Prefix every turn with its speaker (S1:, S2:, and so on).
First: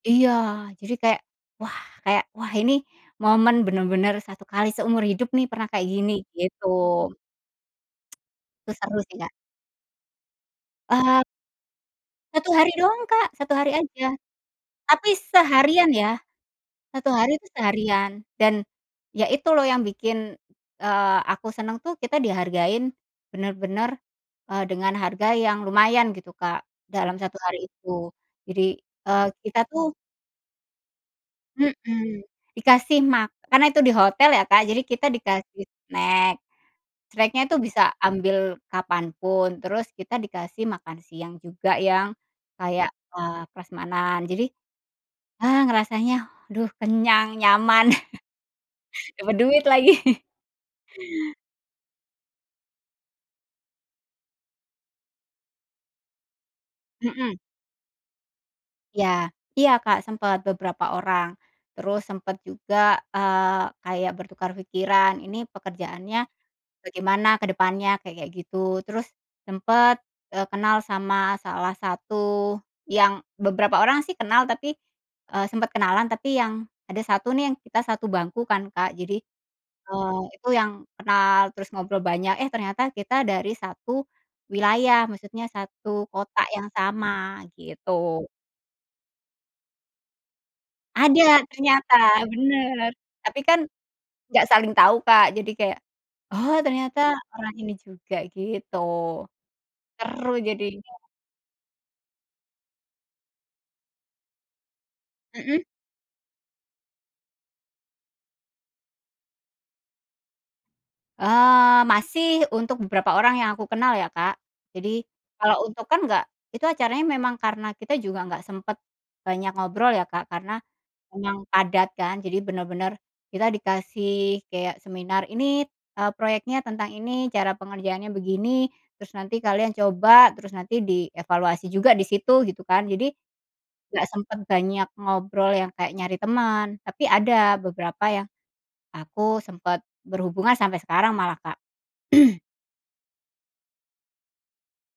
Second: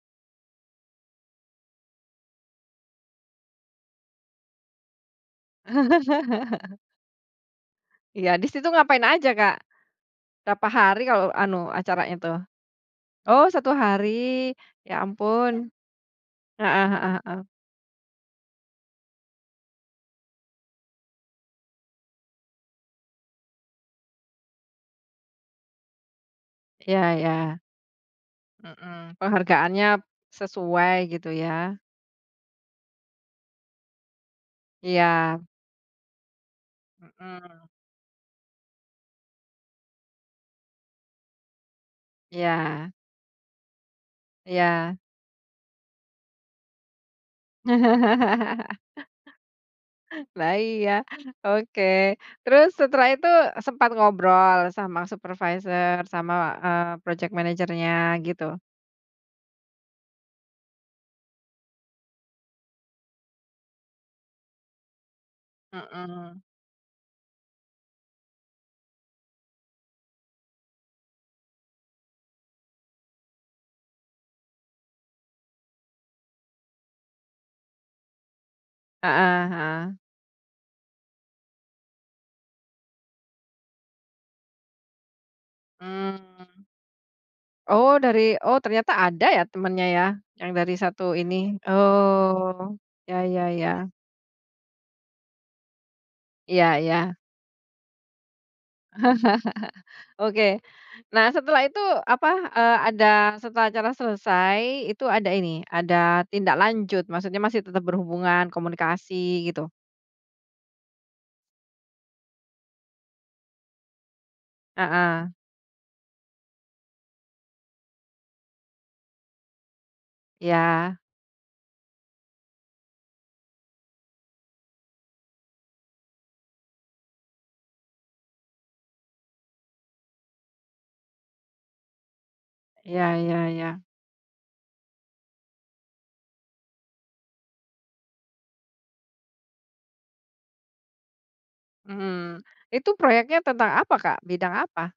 S1: Iya, jadi kayak, wah kayak, wah ini momen bener-bener 1 kali seumur hidup nih pernah kayak gini, gitu.
S2: Iya, disitu
S1: Itu seru
S2: ngapain
S1: sih,
S2: aja,
S1: Kak.
S2: Kak? Berapa hari
S1: Eee
S2: kalau anu acaranya tuh?
S1: 1 hari dong Kak,
S2: Oh,
S1: 1
S2: 1
S1: hari
S2: hari,
S1: aja,
S2: ya
S1: tapi
S2: ampun.
S1: seharian ya,
S2: Heeh heeh
S1: 1 hari itu
S2: heeh.
S1: seharian dan ya itu loh yang bikin, eee, aku seneng tuh, kita dihargain bener-bener, eee, dengan harga yang lumayan gitu Kak,
S2: Iya
S1: dalam
S2: iya.
S1: 1 hari itu jadi,
S2: Mhm,
S1: eee, kita
S2: penghargaannya
S1: tuh
S2: sesuai, gitu ya.
S1: mhm, dikasih ma karena itu di hotel ya Kak, jadi kita
S2: Iya.
S1: dikasih snack, snack-nya itu
S2: Mhm.
S1: bisa ambil kapanpun, terus kita dikasih makan siang juga yang
S2: Iya.
S1: kayak, eee, prasmanan, jadi,
S2: Iya.
S1: eee, rasanya aduh kenyang, nyaman, dapet duit lagi.
S2: Wah, iya, oke. Terus setelah itu sempat ngobrol sama supervisor sama, eee, project
S1: Mhm.
S2: manager-nya gitu?
S1: Iya, iya, Kak, sempat beberapa orang, terus sempet juga, eee, kayak bertukar pikiran, ini pekerjaannya
S2: Mhm.
S1: bagaimana ke depannya, kayak-kayak gitu, terus sempet, eee, kenal sama salah satu yang beberapa orang sih kenal tapi, eee, sempet kenalan, tapi yang ada 1 nih, yang kita 1 bangku kan Kak jadi,
S2: Heeh, heeh.
S1: eee, itu yang kenal terus ngobrol banyak, eh ternyata kita dari 1 wilayah, maksudnya 1 kota
S2: Mmm.
S1: yang sama,
S2: Oh, dari
S1: gitu.
S2: oh ,ternyata ada ya temennya ya, yang dari 1
S1: Ada
S2: ini?
S1: ternyata
S2: Oh,
S1: bener,
S2: ya
S1: tapi
S2: ya
S1: kan
S2: ya.
S1: nggak saling tahu, Kak. Jadi kayak, oh,
S2: Iya
S1: ternyata
S2: iya.
S1: orang ini juga, gitu. Seru
S2: Oke,
S1: jadinya.
S2: nah, setelah itu, apa, eee, ada setelah acara selesai itu ada
S1: Mhm.
S2: ini, ada tindak lanjut, maksudnya masih tetap berhubungan, komunikasi, gitu?
S1: Eee, masih untuk beberapa orang yang aku kenal ya, Kak, jadi
S2: Heeh.
S1: kalau untuk kan nggak itu acaranya memang karena kita juga nggak sempet banyak ngobrol ya, Kak, karena
S2: Iya.
S1: emang padat kan, jadi bener-bener kita dikasih kayak seminar ini, eee, proyeknya tentang ini, cara pengerjaannya begini, terus nanti kalian coba, terus nanti dievaluasi juga di situ gitu kan
S2: Iya
S1: jadi,
S2: iya iya.
S1: nggak sempet banyak ngobrol yang kayak nyari teman, tapi ada beberapa yang aku sempet berhubungan sampai sekarang malah, Kak.
S2: Mhm, itu proyeknya tentang apa, Kak? Bidang apa?